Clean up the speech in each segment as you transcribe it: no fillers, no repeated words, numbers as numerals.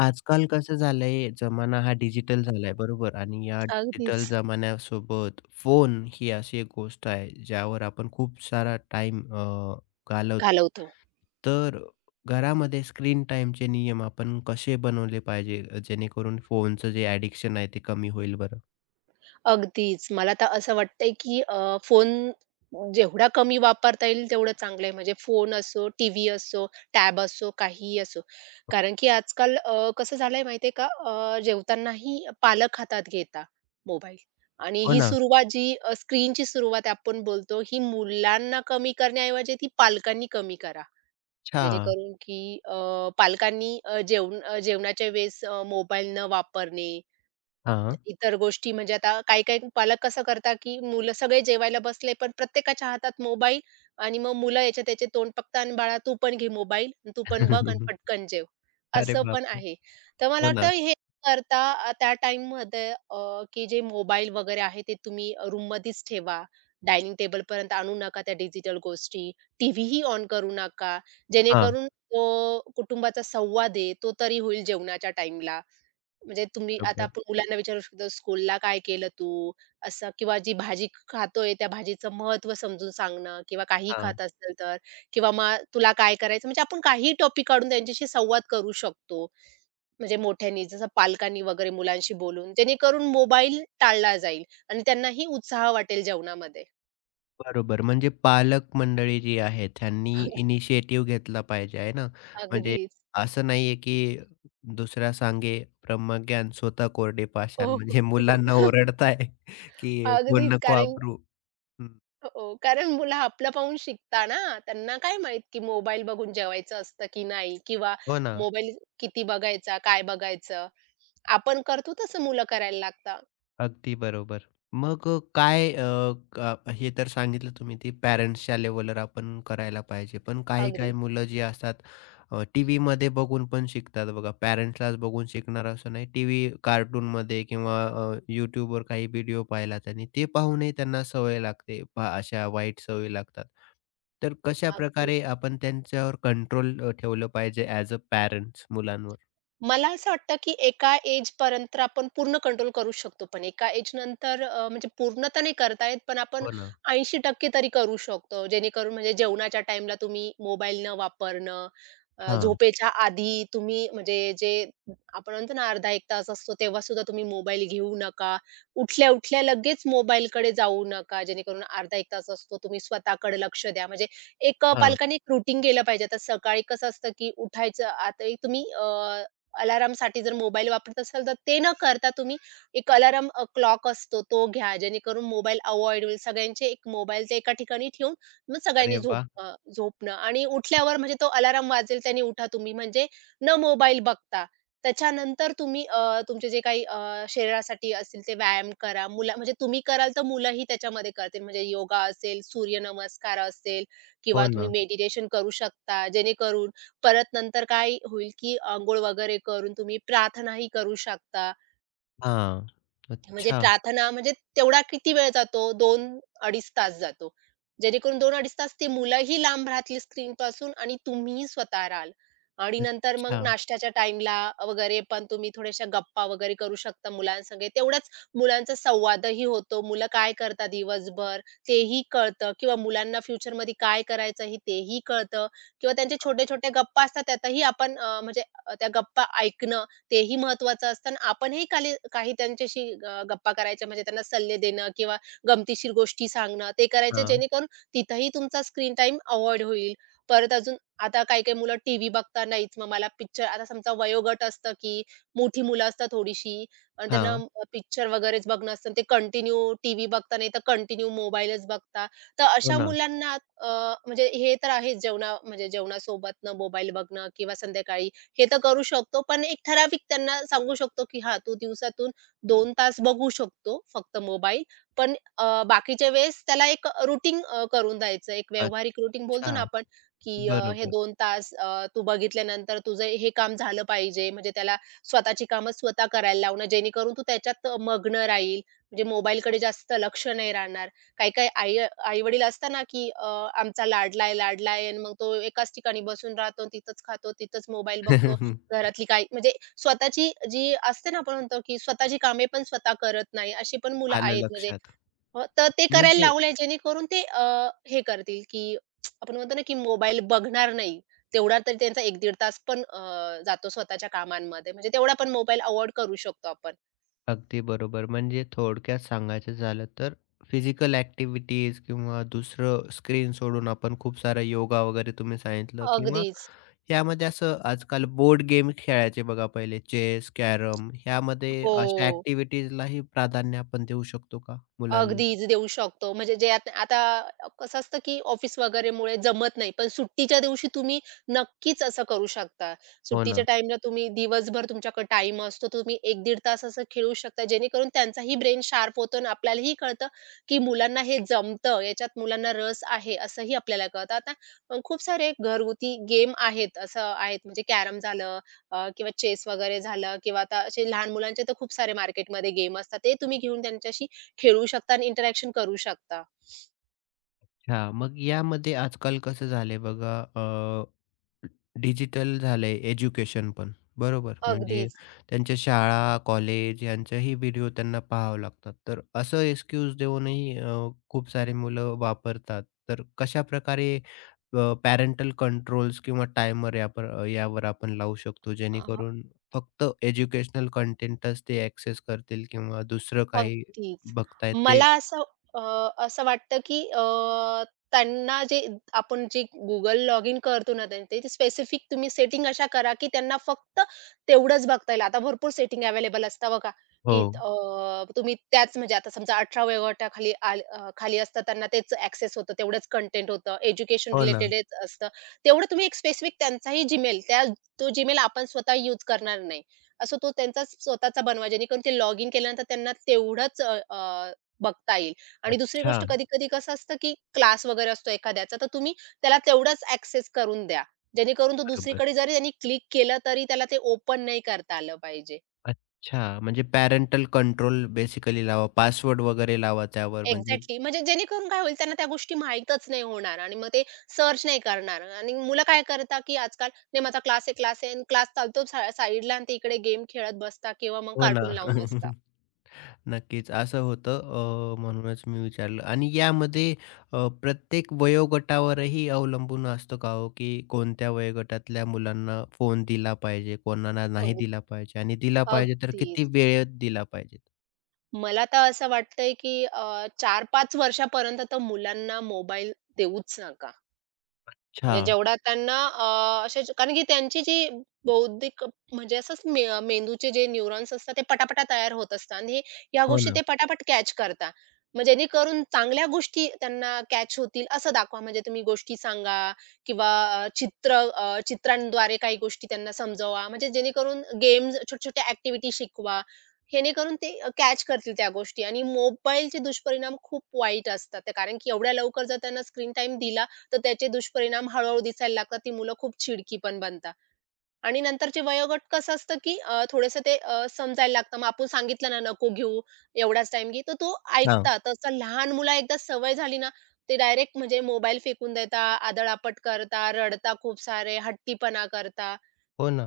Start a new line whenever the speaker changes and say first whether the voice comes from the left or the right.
left: आजकाल कसं झालंय, जमाना हा डिजिटल झालाय बरोबर आणि या
right: अगदीच.
left: डिजिटल जमान्यासोबत फोन ही अशी एक गोष्ट आहे, ज्यावर आपण खूप सारा टाइम घालवतो.
right: घालवतो.
left: तर घरामध्ये स्क्रीन टाईमचे नियम आपण कसे बनवले पाहिजे, जेणेकरून फोनचं जे ॲडिक्शन आहे ते कमी होईल बरं?
right: अगदीच. मला तर असं वाटतंय, की फोन जेवढा कमी वापरता येईल तेवढं चांगलं आहे. म्हणजे फोन असो, टीव्ही असो, टॅब असो, काहीही असो. कारण की आजकाल कसं झालंय माहिती का? जेवतानाही पालक हातात घेता मोबाईल आणि
left: हो
right: ही
left: ना.
right: सुरुवात जी स्क्रीनची सुरुवात आपण बोलतो, ही मुलांना कमी करण्याऐवजी ती पालकांनी कमी करा.
left: अच्छा.
right: जेणेकरून की पालकांनी जेवण जेवणाच्या वेळेस मोबाईल न वापरणे
left: हां.
right: इतर गोष्टी म्हणजे आता काही-काही पालक कसं करतात, की मुलं सगळे जेवायला बसले, पण प्रत्येकाच्या हातात मोबाईल आणि मग मुलं याचे त्याचे तोंड बघतात आणि "बाळा तू पण घे मोबाईल, आणि तू पण बघ आणि पटकन जेव."
left: अरे
right: असं पण
left: बापरे!
right: आहे. तर मला
left: हो ना.
right: वाटतं हे करता त्या टाईममध्ये की जे मोबाईल वगैरे आहे ते तुम्ही रूममध्येच ठेवा. डायनिंग टेबलपर्यंत आणू नका त्या डिजिटल गोष्टी. टीव्हीही ऑन करू नका.
left: हां,
right: जेणेकरून तो कुटुंबाचा संवाद आहे, तो तरी होईल जेवणाच्या टाईमला. म्हणजे तुम्ही आता
left: बरोबर.
right: आपण मुलांना विचारू शकतो, "स्कूलला काय केलं तू?" असं किंवा जी भाजी खातोय त्या भाजीचं महत्त्व समजून सांगणं किंवा काही
left: हां.
right: खात असेल तर किंवा मग "तुला काय करायचं?" म्हणजे आपण काहीही टॉपिक काढून त्यांच्याशी संवाद करू शकतो. म्हणजे मोठ्यांनी जसं पालकांनी वगैरे मुलांशी बोलून, जेणेकरून मोबाईल टाळला जाईल आणि त्यांनाही उत्साह वाटेल जेवणामध्ये.
left: बरोबर. म्हणजे पालक मंडळी जी आहे त्यांनी
right: अग-
left: इनिशिएटिव्ह घेतला पाहिजे आहे ना. म्हणजे
right: अगदीच.
left: असं नाहीये की दुसरा सांगे ब्रह्मज्ञान स्वतः कोरडे पाषाण
right: हो.
left: म्हणजे मुलांना ओरडताय की फोन
right: अगदीच
left: नको
right: कारण
left: वापरू. हं,
right: हो, कारण मुलं आपलं पाहून शिकता ना. त्यांना काय माहीत की मोबाईल बघून जेवायचं असतं की नाही किंवा
left: हो ना.
right: मोबाईल किती बघायचा, काय बघायचं. आपण करतो तसं मुलं करायला लागतात.
left: अगदी बरोबर. मग काय अ, क हे तर सांगितलं तुम्ही ती पॅरेंट्सच्या लेव्हलवर आपण करायला पाहिजे. पण
right: अगदी,
left: काही-काही मुलं जी असतात टीव्हीमध्ये बघून पण शिकतात बघा. पॅरेंट्सलाच बघून शिकणार असं नाही. टीव्ही, कार्टूनमध्ये किंवा YouTubeवर काही व्हिडिओ पाहिला त्यांनी, ते पाहूनही त्यांना सवय लागते. पहा अशा वाईट सवयी लागतात. तर
right: अगदीच.
left: कशाप्रकारे आपण त्यांच्यावर कंट्रोल ठेवलं पाहिजे ॲज अ पॅरेंट्स मुलांवर?
right: मला असं वाटतं, की एका एज एजपर्यंत आपण पूर्ण कंट्रोल करू शकतो. पण एका एजनंतर म्हणजे पूर्ण तर नाही करता येत, पण आपण
left: हो ना.
right: 80% तरी करू शकतो. जेणेकरून म्हणजे जेवणाच्या टाईमला तुम्ही मोबाईल न वापरणं,
left: हां,
right: झोपेच्या आधी तुम्ही म्हणजे जे आपण म्हणतो ना अर्धा 1 तास असतो, तेव्हा सुद्धा तुम्ही मोबाईल घेऊ नका. उठल्या-उठल्या लगेच मोबाईलकडे जाऊ नका. जेणेकरून अर्धा 1 तास असतो, तुम्ही स्वतःकडे लक्ष द्या. म्हणजे एक अ,
left: हां.
right: एक रूटीन केलं पाहिजे. आता सकाळी कसं असतं, की उठायचं आता एक तुम्ही अलार्मसाठी जर मोबाईल वापरत असाल तर ते न करता तुम्ही एक अलाराम क्लॉक असतो तो घ्या. जेणेकरून मोबाईल अव्हॉइड होईल. सगळ्यांचे एक मोबाईलच्या एका ठिकाणी ठेवून मग
left: अरे
right: सगळ्यांनी
left: वाह!
right: झोपणं आणि उठल्यावर म्हणजे तो अलाराम वाजेल त्याने उठा तुम्ही म्हणजे न मोबाईल बघता. त्याच्यानंतर तुम्ही तुमचे जे काही शरीरासाठी असतील ते व्यायाम करा. मुला म्हणजे तुम्ही कराल तर मुलंही त्याच्यामध्ये करतील. म्हणजे योगा असेल, सूर्यनमस्कार असेल किंवा
left: हो
right: तुम्ही
left: ना.
right: मेडिटेशन करू शकता. जेणेकरून परत नंतर काय होईल, की अंघोळ वगैरे करून तुम्ही प्रार्थनाही करू शकता.
left: हां.
right: म्हणजे
left: अच्छा,
right: प्रार्थना म्हणजे तेवढा किती वेळ जातो? दोन 25 तास जातो. जेणेकरून दोन 25 तास ती मुलंही लांब राहतील स्क्रीनपासून आणि तुम्हीही स्वतः राहाल. आणि नंतर मग
left: अच्छा.
right: नाश्त्याच्या टाईमला वगैरे पण तुम्ही थोड्याशा गप्पा वगैरे करू शकता मुलांसंग. तेवढाच मुलांचा संवादही होतो. मुलं काय करतात दिवसभर तेही कळतं किंवा मुलांना फ्युचरमध्ये काय करायचं आहे तेही कळतं किंवा त्यांच्या छोट्या-छोट्या गप्पा असतात त्यातही आपण म्हणजे त्या गप्पा ऐकणं तेही महत्वाचं असतं आणि आपणही काली काही त्यांच्याशी गप्पा करायच्या म्हणजे त्यांना सल्ले देणं किंवा गमतीशीर गोष्टी सांगणं ते करायचं
left: हां,
right: जेणेकरून तिथंही तुमचा स्क्रीन टाइम अव्हॉइड होईल. परत अजून आता काही-काही मुलं टीव्ही बघता नाहीच. मग मला पिक्चर आता समजा वयोगट असतं की मोठी मुलं असतात थोडीशी आणि त्यांना
left: हां.
right: पिक्चर वगैरेच बघणं असतं. ते कंटिन्यू टीव्ही बघता नाही तर कंटिन्यू मोबाईलच बघता. तर
left: हो
right: अशा
left: ना.
right: मुलांना अ, म्हणजे हे तर आहेच जेवणा म्हणजे जेवणासोबतनं मोबाईल बघणं किंवा संध्याकाळी हे तर करू शकतो. पण एक ठराविक त्यांना सांगू शकतो, की "हां, तू दिवसातून 2 तास बघू शकतो फक्त मोबाईल, पण बाकीच्या वेळेस त्याला एक रूटीन करून द्यायचं." एक व्यावहारिक रूटीन बोलतो ना
left: अच्छा.
right: आपण, की हे
left: बरोबर.
right: 2 तास तू बघितल्यानंतर तुझं हे काम झालं पाहिजे. म्हणजे त्याला स्वतःची कामं स्वतः करायला लावणं, जेणेकरून तू त्याच्यात मग्न राहील. म्हणजे मोबाईलकडे जास्त लक्ष नाही राहणार. काही-काही आई आई-वडील असतात ना, की आमचा लाडला आहे, लाडला आणि मग तो एकाच ठिकाणी बसून राहतो, तिथंच खातो, तिथंच मोबाईल बघतो. घरातली काही म्हणजे स्वतःची जी असते ना, आपण म्हणतो, की स्वतःची कामे पण स्वतः करत नाही, अशी पण मुलं
left: आलं
right: आहेत म्हणजे.
left: लक्षात.
right: तर ते करायला
left: म्हणजे
right: लावलंय जेणेकरून ते हे करतील, की आपण म्हणतो ना, की मोबाईल बघणार नाही. तेवढा तरी त्यांचा 1-1.5 तास पण जातो स्वतःच्या कामांमध्ये. म्हणजे तेवढा पण मोबाईल अव्हॉइड करू शकतो आपण.
left: अगदी बरोबर. म्हणजे थोडक्यात सांगायचं झालं तर फिजिकल ॲक्टिव्हिटीज किंवा दुसरं स्क्रीन सोडून आपण खूप सारा योगा वगैरे तुम्ही सांगितलं किंवा
right: अगदीच.
left: यामध्ये असं आजकाल बोर्ड गेम खेळायचे बघा पहिले चेस, कॅरम ह्यामध्ये अशा
right: हो.
left: ॲक्टिव्हिटीजलाही प्राधान्य आपण देऊ शकतो का मुलांमध्ये?
right: अगदीच देऊ शकतो. म्हणजे जे आत आता कसं असतं, की ऑफिस वगैरेमुळे जमत नाही. पण सुट्टीच्या दिवशी तुम्ही नक्कीच असं करू शकता.
left: हो
right: सुट्टीच्या
left: ना.
right: टाईमला तुम्ही दिवसभर तुमच्याकडे टाईम असतो. तुम्ही 1-1.5 तास असं खेळू शकता. जेणेकरून त्यांचाही ब्रेन शार्प होतो आणि आपल्यालाही कळतं, की मुलांना हे जमतं. याच्यात मुलांना रस आहे असंही आपल्याला कळतं. आता खूप सारे घरगुती गेम आहेत, असं आहेत म्हणजे कॅरम झालं किंवा चेस वगैरे झालं किंवा आता असे लहान मुलांचे तर खूप सारे मार्केटमध्ये गेम असतात. ते तुम्ही घेऊन त्यांच्याशी खेळू शकता आणि इंटरॅक्शन करू शकता.
left: हां, मग यामध्ये आजकाल कसं झालंय बघा डिजिटल झालंय एज्युकेशन पण, बरोबर? म्हणजे
right: अगदीच.
left: त्यांच्या शाळा, कॉलेज यांचेही व्हिडिओ त्यांना पाहावं लागतात. तर असं एक्सक्यूज देऊनही खूप सारे मुलं वापरतात. तर कशा प्रकारे पॅरेंटल कंट्रोल्स किंवा टायमर यावर आपण लावू शकतो,
right: अ,
left: जेणेकरून फक्त एज्युकेशनल कंटेंटच ते ॲक्सेस करतील किंवा दुसरं काही
right: अगदीच.
left: बघतायत ते
right: मला असं अ, असं वाटतं, की त्यांना जे आपण जे Google लॉग इन करतो ना, ते स्पेसिफिक तुम्ही सेटिंग अशा करा, की त्यांना फक्त तेवढंच बघता येईल. आता भरपूर सेटिंग अवेलेबल असतात बघा,
left: हो.
right: की तुम्ही त्याच म्हणजे आता समजा 18 वयोगटाखाली खाली असतं त्यांना तेच ॲक्सेस होतं, तेवढंच कंटेंट होतं, एज्युकेशन
left: हो ना.
right: रिलेटेडच असतं. तेवढं तुम्ही एक स्पेसिफिक त्यांचाही Gmail, तो Gmail आपण स्वतः यूज करणार नाही. असं तो त्यांचाच स्वतःचा बनवा जेणेकरून ते लॉग इन केल्यानंतर त्यांना तेवढंच अ, अ, बघता येईल आणि दुसरी
left: अच्छा.
right: गोष्ट कधी-कधी कसं असतं, की क्लास वगैरे असतो एखाद्याचा, तर तुम्ही त्याला तेवढाच ॲक्सेस करून द्या. जेणेकरून तो
left: बरोबर.
right: दुसरीकडे जरी त्यांनी क्लिक केलं, तरी त्याला ते ओपन नाही करता आलं पाहिजे.
left: अच्छा, म्हणजे पॅरेंटल कंट्रोल बेसिकली लावा, पासवर्ड वगैरे लावा त्यावर म्हणजे
right: एक्झॅक्टली. म्हणजे जेणेकरून काय होईल त्यांना त्या गोष्टी माहीतच नाही होणार आणि मग ते सर्च नाही करणार आणि मुलं काय करतात, की आजकाल नाही माझा क्लास आहे, क्लास आहे आणि क्लास चालतो साईडला आणि ते इकडे गेम खेळत बसतात किंवा मग
left: हो ना.
right: कार्टून लावून बसतात.
left: नक्कीच असं होतं म्हणूनच मी विचारलं आणि यामध्ये प्रत्येक वयोगटावरही अवलंबून असतं का हो, की कोणत्या वयोगटातल्या मुलांना फोन दिला पाहिजे, कोणाला नाही
right: अग
left: दिला पाहिजे आणि दिला पाहिजे तर
right: अगदी.
left: किती वेळेत दिला पाहिजे?
right: मला तर असं वाटतंय, की 4-5 वर्षापर्यंत तर मुलांना मोबाईल देऊच नका.
left: अच्छा.
right: म्हणजे जेवढा त्यांना कारण की त्यांची जी बौद्धिक म्हणजे मेंदूचे जे न्यूरॉन्स असतात ते पटापटा तयार होत असतात आणि या
left: हो
right: गोष्टी ते
left: ना.
right: पटापट कॅच करतात. मग जेणेकरून चांगल्या गोष्टी त्यांना कॅच होतील असं दाखवा. म्हणजे तुम्ही गोष्टी सांगा किंवा चित्रांद्वारे काही गोष्टी त्यांना समजवा. म्हणजे जेणेकरून गेम्स, छोट्या-छोट्या ॲक्टिव्हिटी शिकवा. जेणेकरून ते कॅच करतील त्या गोष्टी आणि मोबाईलचे दुष्परिणाम खूप वाईट असतात. कारण की एवढ्या लवकर जर त्यांना स्क्रीन टाईम दिला तर त्याचे दुष्परिणाम हळू-हळू दिसायला लागतात. ती मुलं खूप चिडकी पण बनतात आणि नंतरचे वयोगट कसं असतं, की थोडंसं ते समजायला लागतं. मग आपण सांगितलं ना, "नको घेऊ, एवढाच टाइम घे," तर तो ऐकतात. तसं लहान मुला एकदा सवय झाली ना, ते डायरेक्ट म्हणजे मोबाईल फेकून देतात, आदळआपट करतात, रडतात खूप सारे, हट्टीपणा करतात.
left: हो ना.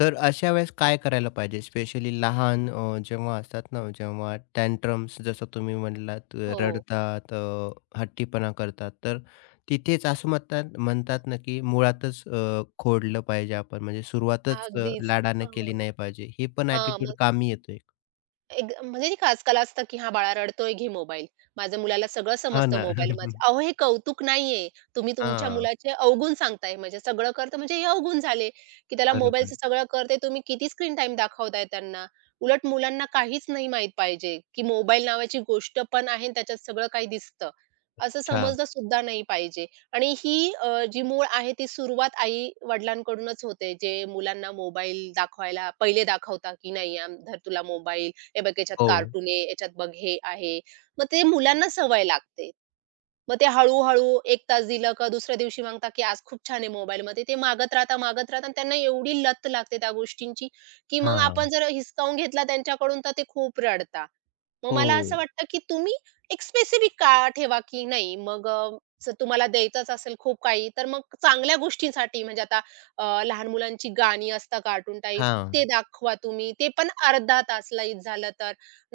left: तर अशा वेळेस काय करायला पाहिजे? स्पेशली लहान जेव्हा असतात ना, जेव्हा टँट्रम्स जसं तुम्ही म्हणलात
right: हो,
left: रडतात, हट्टीपणा करतात, तर तिथेच असं म्हणतात म्हणतात ना, की मुळातच खोडलं पाहिजे आपण. म्हणजे सुरुवातच
right: अगदीच.
left: लाडाने केली
right: हां,
left: नाही पाहिजे. हे पण ॲटिट्यूड कामी येतो एक.
right: एक म्हणजे नाही का आजकाल असतं, की "हां, बाळा रडतोय, घे मोबाईल." माझ्या मुलाला सगळं समजतं
left: ना.
right: मोबाईलमधलं. अहो, हे कौतुक नाहीये. तुम्ही तुमच्या
left: हां,
right: मुलाचे अवगुण सांगताय. म्हणजे सगळं करतं म्हणजे हे अवगुण झाले, की त्याला
left: बरोबर.
right: मोबाईलचं सगळं कळतंय. तुम्ही किती स्क्रीन टाईम दाखवताय त्यांना. उलट मुलांना काहीच नाही माहीत पाहिजे, की मोबाईल नावाची गोष्ट पण आहे आणि त्याच्यात सगळं काही दिसतं. असं
left: अच्छा.
right: समजलं सुद्धा नाही पाहिजे. आणि ही जी मूळ आहे ती सुरुवात आई-वडिलांकडूनच होते. जे मुलांना मोबाईल दाखवायला पहिले दाखवता, की "नाही, धर तुला मोबाईल." हे बघ याच्यात
left: हो.
right: कार्टून आहे, याच्यात बघ हे आहे. मग ते मुलांना सवय लागते. मग ते हळू एक 1 तास दिलं का दुसऱ्या दिवशी मागतात, की आज खूप छान आहे मोबाईलमध्ये. ते मागत राहता, मागत राहता आणि त्यांना एवढी लत लागते त्या गोष्टींची, की मग
left: हां.
right: आपण जर हिसकावून घेतला त्यांच्याकडून तर ते खूप रडता. मग मला असं
left: हो.
right: वाटतं, की तुम्ही एक स्पेसिफिक काळ ठेवा, की नाही मग जर तुम्हाला द्यायचंच असेल खूप काही, तर मग चांगल्या गोष्टींसाठी म्हणजे आता लहान मुलांची गाणी असतात कार्टून टाइप,
left: हां.
right: ते दाखवा तुम्ही. ते पण अर्धा तास लई झालं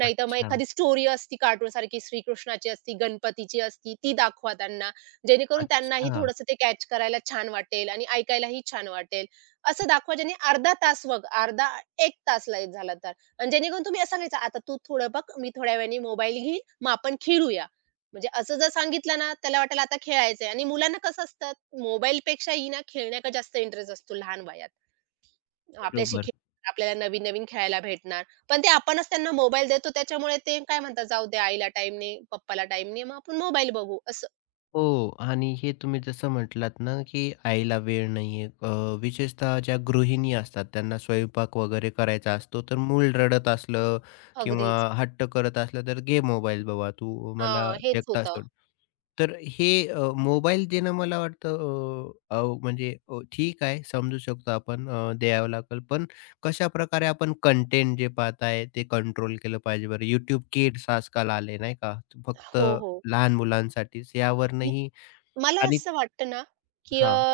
right: नाहीतर मग
left: अच्छा.
right: एखादी स्टोरी असती कार्टूनसारखी श्रीकृष्णाची असती, गणपतीची असती, ती दाखवा त्यांना. जेणेकरून त्यांनाही
left: अच्छा.
right: थोडंसं ते कॅच करायला छान वाटेल आणि ऐकायलाही छान वाटेल. असं दाखवा ज्याने अर्धा तास बघ, अर्धा 1 तास लय झाला तर आणि जेणेकरून तुम्ही असं सांगायचं, "आता तू थोडं बघ, मी थोड्या वेळाने मोबाईल घेईल, मग आपण खेळूया." म्हणजे असं जर सांगितलं ना, त्याला वाटेल आता खेळायचंय आणि मुलांना कसं असतं मोबाईलपेक्षाही ना खेळण्याकडे जास्त इंटरेस्ट असतो लहान वयात. आपल्याशी
left: बरोबर.
right: खेळणार, आपल्याला नवीन-नवीन खेळायला भेटणार. पण ते आपणच त्यांना मोबाईल देतो त्याच्यामुळे ते काय म्हणतात, "जाऊ दे आईला टाइम नाही, पप्पाला टाइम नाही, मग आपण मोबाईल बघू." असं.
left: हो आणि हे तुम्ही जसं म्हटलात ना, की आईला वेळ नाहीये. विशेषतः ज्या गृहिणी असतात त्यांना स्वयंपाक वगैरे करायचा असतो, तर मूल रडत असलं किंवा
right: अगदीच.
left: हट्ट करत असलं, तर "घे मोबाईल बाबा तू मला
right: हां, हेच
left: एकटा
right: होतं.
left: सोड." तर हे मोबाईल देणं मला वाटतं अ, अ, म्हणजे ठीक आहे समजू शकतो आपण द्यावं लागेल. पण कशाप्रकारे आपण कंटेंट जे पाहताय ते कंट्रोल केलं पाहिजे बरं? YouTube Kids आजकाल आले नाही का? फक्त
right: हो, हो.
left: लहान मुलांसाठीच. यावरूनही
right: मला
left: आणि
right: असं वाटतं ना, की
left: हां.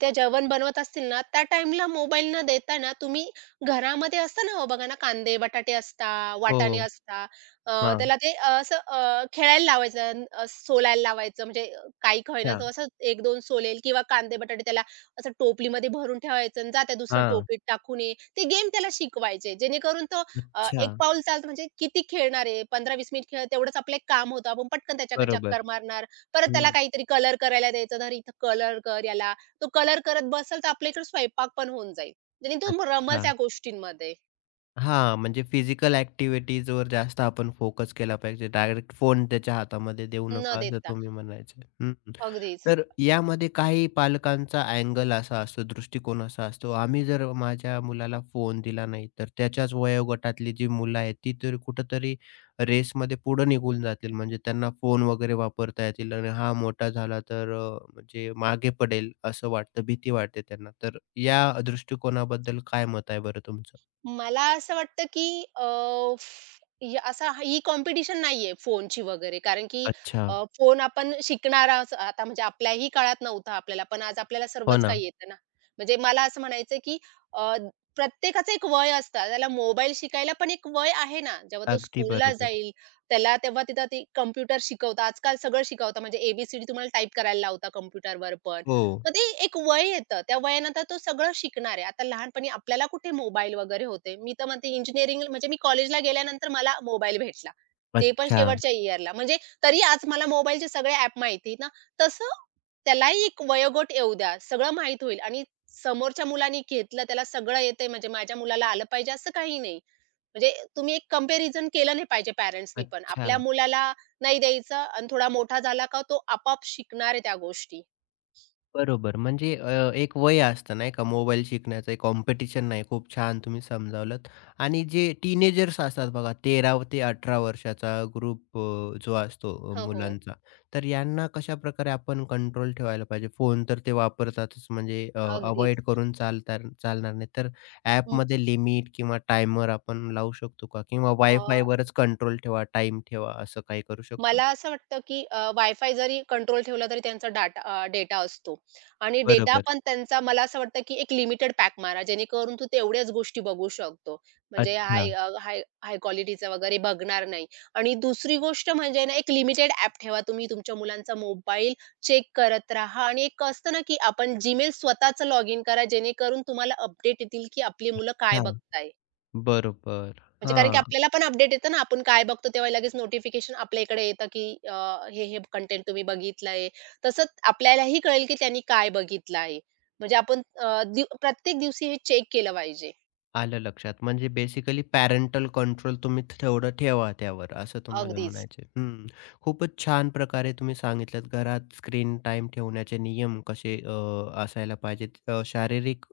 right: त्या जेवण बनवत असतील ना, त्या टाईमला मोबाईल न देता ना, तुम्ही घरामध्ये असतं ना, हो बघा ना, कांदे, बटाटे असता, वाटाणे
left: हो,
right: असता,
left: हां,
right: त्याला ते असं खेळायला लावायचं, सोलायला लावायचं. म्हणजे काही का
left: हां,
right: तो असं 1-2 सोलेल किंवा कांदे, बटाटे त्याला असं टोपलीमध्ये भरून ठेवायचं आणि जा दुसऱ्या
left: हां.
right: टोपलीत टाकून ये. ते गेम त्याला शिकवायचे, जेणेकरून तो
left: अच्छा.
right: एक पाऊल चालतं म्हणजे किती खेळणार आहे, 15-20 मिनिट खेळ तेवढंच आपलं एक काम होतं. आपण पटकन त्याच्याकडे चक्कर
left: बरोबर.
right: मारणार. परत त्याला
left: हं.
right: काहीतरी कलर करायला द्यायचं, "धर इथं कलर कर याला." तो कलर करत बसल तर आपल्या इकडे स्वयंपाक पण होऊन जाईल. आणि तो रमल
left: अच्छा.
right: त्या गोष्टींमध्ये
left: हां, म्हणजे फिजिकल ॲक्टिव्हिटीजवर जास्त आपण फोकस केला पाहिजे. डायरेक्ट फोन त्याच्या हातामध्ये देऊ
right: न
left: नका, असं
right: देता.
left: तुम्ही म्हणायचं आहे. हं, हं.
right: अगदीच.
left: तर यामध्ये काही पालकांचा अँगल असा असतो, दृष्टिकोन असा असतो, आम्ही जर माझ्या मुलाला फोन दिला नाही, तर त्याच्याच वयोगटातली जी मुलं आहेत, ती तर कुठेतरी रेसमध्ये पुढे निघून जातील. म्हणजे त्यांना फोन वगैरे वापरता येतील आणि हा मोठा झाला तर म्हणजे मागे पडेल, असं वाटतं, भीती वाटते त्यांना. तर या दृष्टिकोनाबद्दल काय मत आहे बरं तुमचं?
right: मला असं वाटतं की अ, फ ही ही कॉम्पिटिशन नाहीये फोनची वगैरे. कारण की
left: अच्छा.
right: फोन आपण शिकणाराच आता म्हणजे आपल्याही काळात नव्हता आपल्याला, पण आज आपल्याला
left: हो
right: सर्वच
left: ना.
right: काही येतं ना. म्हणजे मला असं म्हणायचंय की अ, प्रत्येकाचं एक वय असतं. त्याला मोबाईल शिकायला पण एक वय आहे ना. जेव्हा तो
left: अगदी
right: स्कूलला
left: बरोबर.
right: जाईल, त्याला तेव्हा तिथं ते कॉम्प्युटर शिकवतात. आजकाल सगळं शिकवतात म्हणजे ए तुम्हाला टाइप करायला लावता कॉम्प्युटरवर पण.
left: हो.
right: मग ते एक वय येतं. त्या वयानंतर तो सगळं शिकणार आहे. आता लहानपणी आपल्याला कुठे मोबाईल वगैरे होते. मी तर म्हणते इंजिनिअरिंग म्हणजे मी कॉलेजला गेल्यानंतर मला मोबाईल भेटला. ते पण
left: अच्छा.
right: शेवटच्या इयरला. म्हणजे तरी आज मला मोबाईलचे सगळे ॲप माहिती ना. तसं त्यालाही एक वयोगट येऊ द्या. सगळं माहीत होईल आणि समोरच्या मुलाने घेतलं त्याला सगळं येतंय म्हणजे माझ्या मुलाला आलं पाहिजे असं काही नाही. म्हणजे तुम्ही एक कंपॅरिझन केलं नाही पाहिजे पॅरेंट्सनी पण.
left: अच्छा.
right: आपल्या मुलाला नाही द्यायचं आणि थोडा मोठा झाला का तो आपोआप शिकणार आहे त्या गोष्टी.
left: बरोबर. म्हणजे एक वय असतं नाही का मोबाईल शिकण्याचं, एक कॉम्पिटिशन नाही. खूप छान तुम्ही समजावलंत. आणि जे टीनेजर्स असतात बघा 13 ते 18 वर्षाचा ग्रुप जो असतो
right: हो, हो.
left: मुलांचा, तर यांना कशाप्रकारे आपण कंट्रोल ठेवायला पाहिजे? फोन तर ते वापरतातच म्हणजे
right: अगदीच.
left: करून चालणार नाही. तर
right: म
left: ॲपमध्ये लिमिट किंवा टायमर आपण लावू शकतो का? किंवा
right: अ,
left: वायफायवरच कंट्रोल ठेवा, टाईम ठेवा, असं काही करू शकतो?
right: मला असं वाटतं, की वायफाय जरी कंट्रोल ठेवला तरी त्यांचा डेटा असतो आणि डेटा
left: बरोबर.
right: पण त्यांचा मला असं वाटतं, की एक लिमिटेड पॅक मारा, जेणेकरून तू तेवढ्याच गोष्टी बघू शकतो. म्हणजे
left: अच्छा,
right: हाय अ, हाय हाय क्वालिटीचं वगैरे बघणार नाही आणि दुसरी गोष्ट म्हणजे ना, एक लिमिटेड ॲप ठेवा. तुम्ही तुमच्या मुलांचा मोबाईल चेक करत राहा आणि एक असतं ना, की आपण Gmail स्वतःचं लॉगिन करा, जेणेकरून तुम्हाला अपडेट येतील, की आपली मुलं काय
left: अच्छा.
right: बघताय.
left: बरोबर.
right: म्हणजे कारण की
left: हां,
right: आपल्याला पण अपडेट येतं ना, आपण काय बघतो तेव्हा लगेच नोटिफिकेशन आपल्या इकडे येतं, की हे कंटेंट तुम्ही बघितलंय. तसंच आपल्यालाही कळेल, की त्यांनी काय बघितलं आहे. म्हणजे आपण अ, दिव प्रत्येक दिवशी हे चेक केलं पाहिजे.
left: आलं लक्षात. म्हणजे बेसिकली पॅरेंटल कंट्रोल तुम्ही तेवढं ठेवा त्यावर, असं तुम्हाला
right: अगदीच,
left: म्हणायचं आहे. हं. खूपच छान प्रकारे तुम्ही सांगितलत घरात स्क्रीन टाईम ठेवण्याचे नियम कसे असायला पाहिजेत. शारीरिक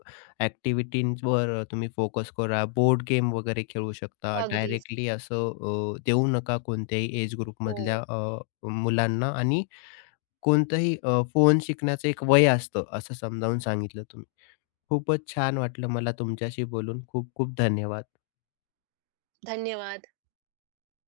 left: ॲक्टिव्हिटीजवर तुम्ही फोकस करा. बोर्ड गेम वगैरे खेळू शकता.
right: अगदीच.
left: डायरेक्टली असं देऊ नका कोणत्याही एज
right: हो.
left: ग्रुपमधल्या मुलांना आणि कोणतंही फोन शिकण्याचं एक वय असतं, असं समजावून सांगितलं तुम्ही. खूपच छान वाटलं मला तुमच्याशी बोलून. खूप खूप धन्यवाद.
right: धन्यवाद.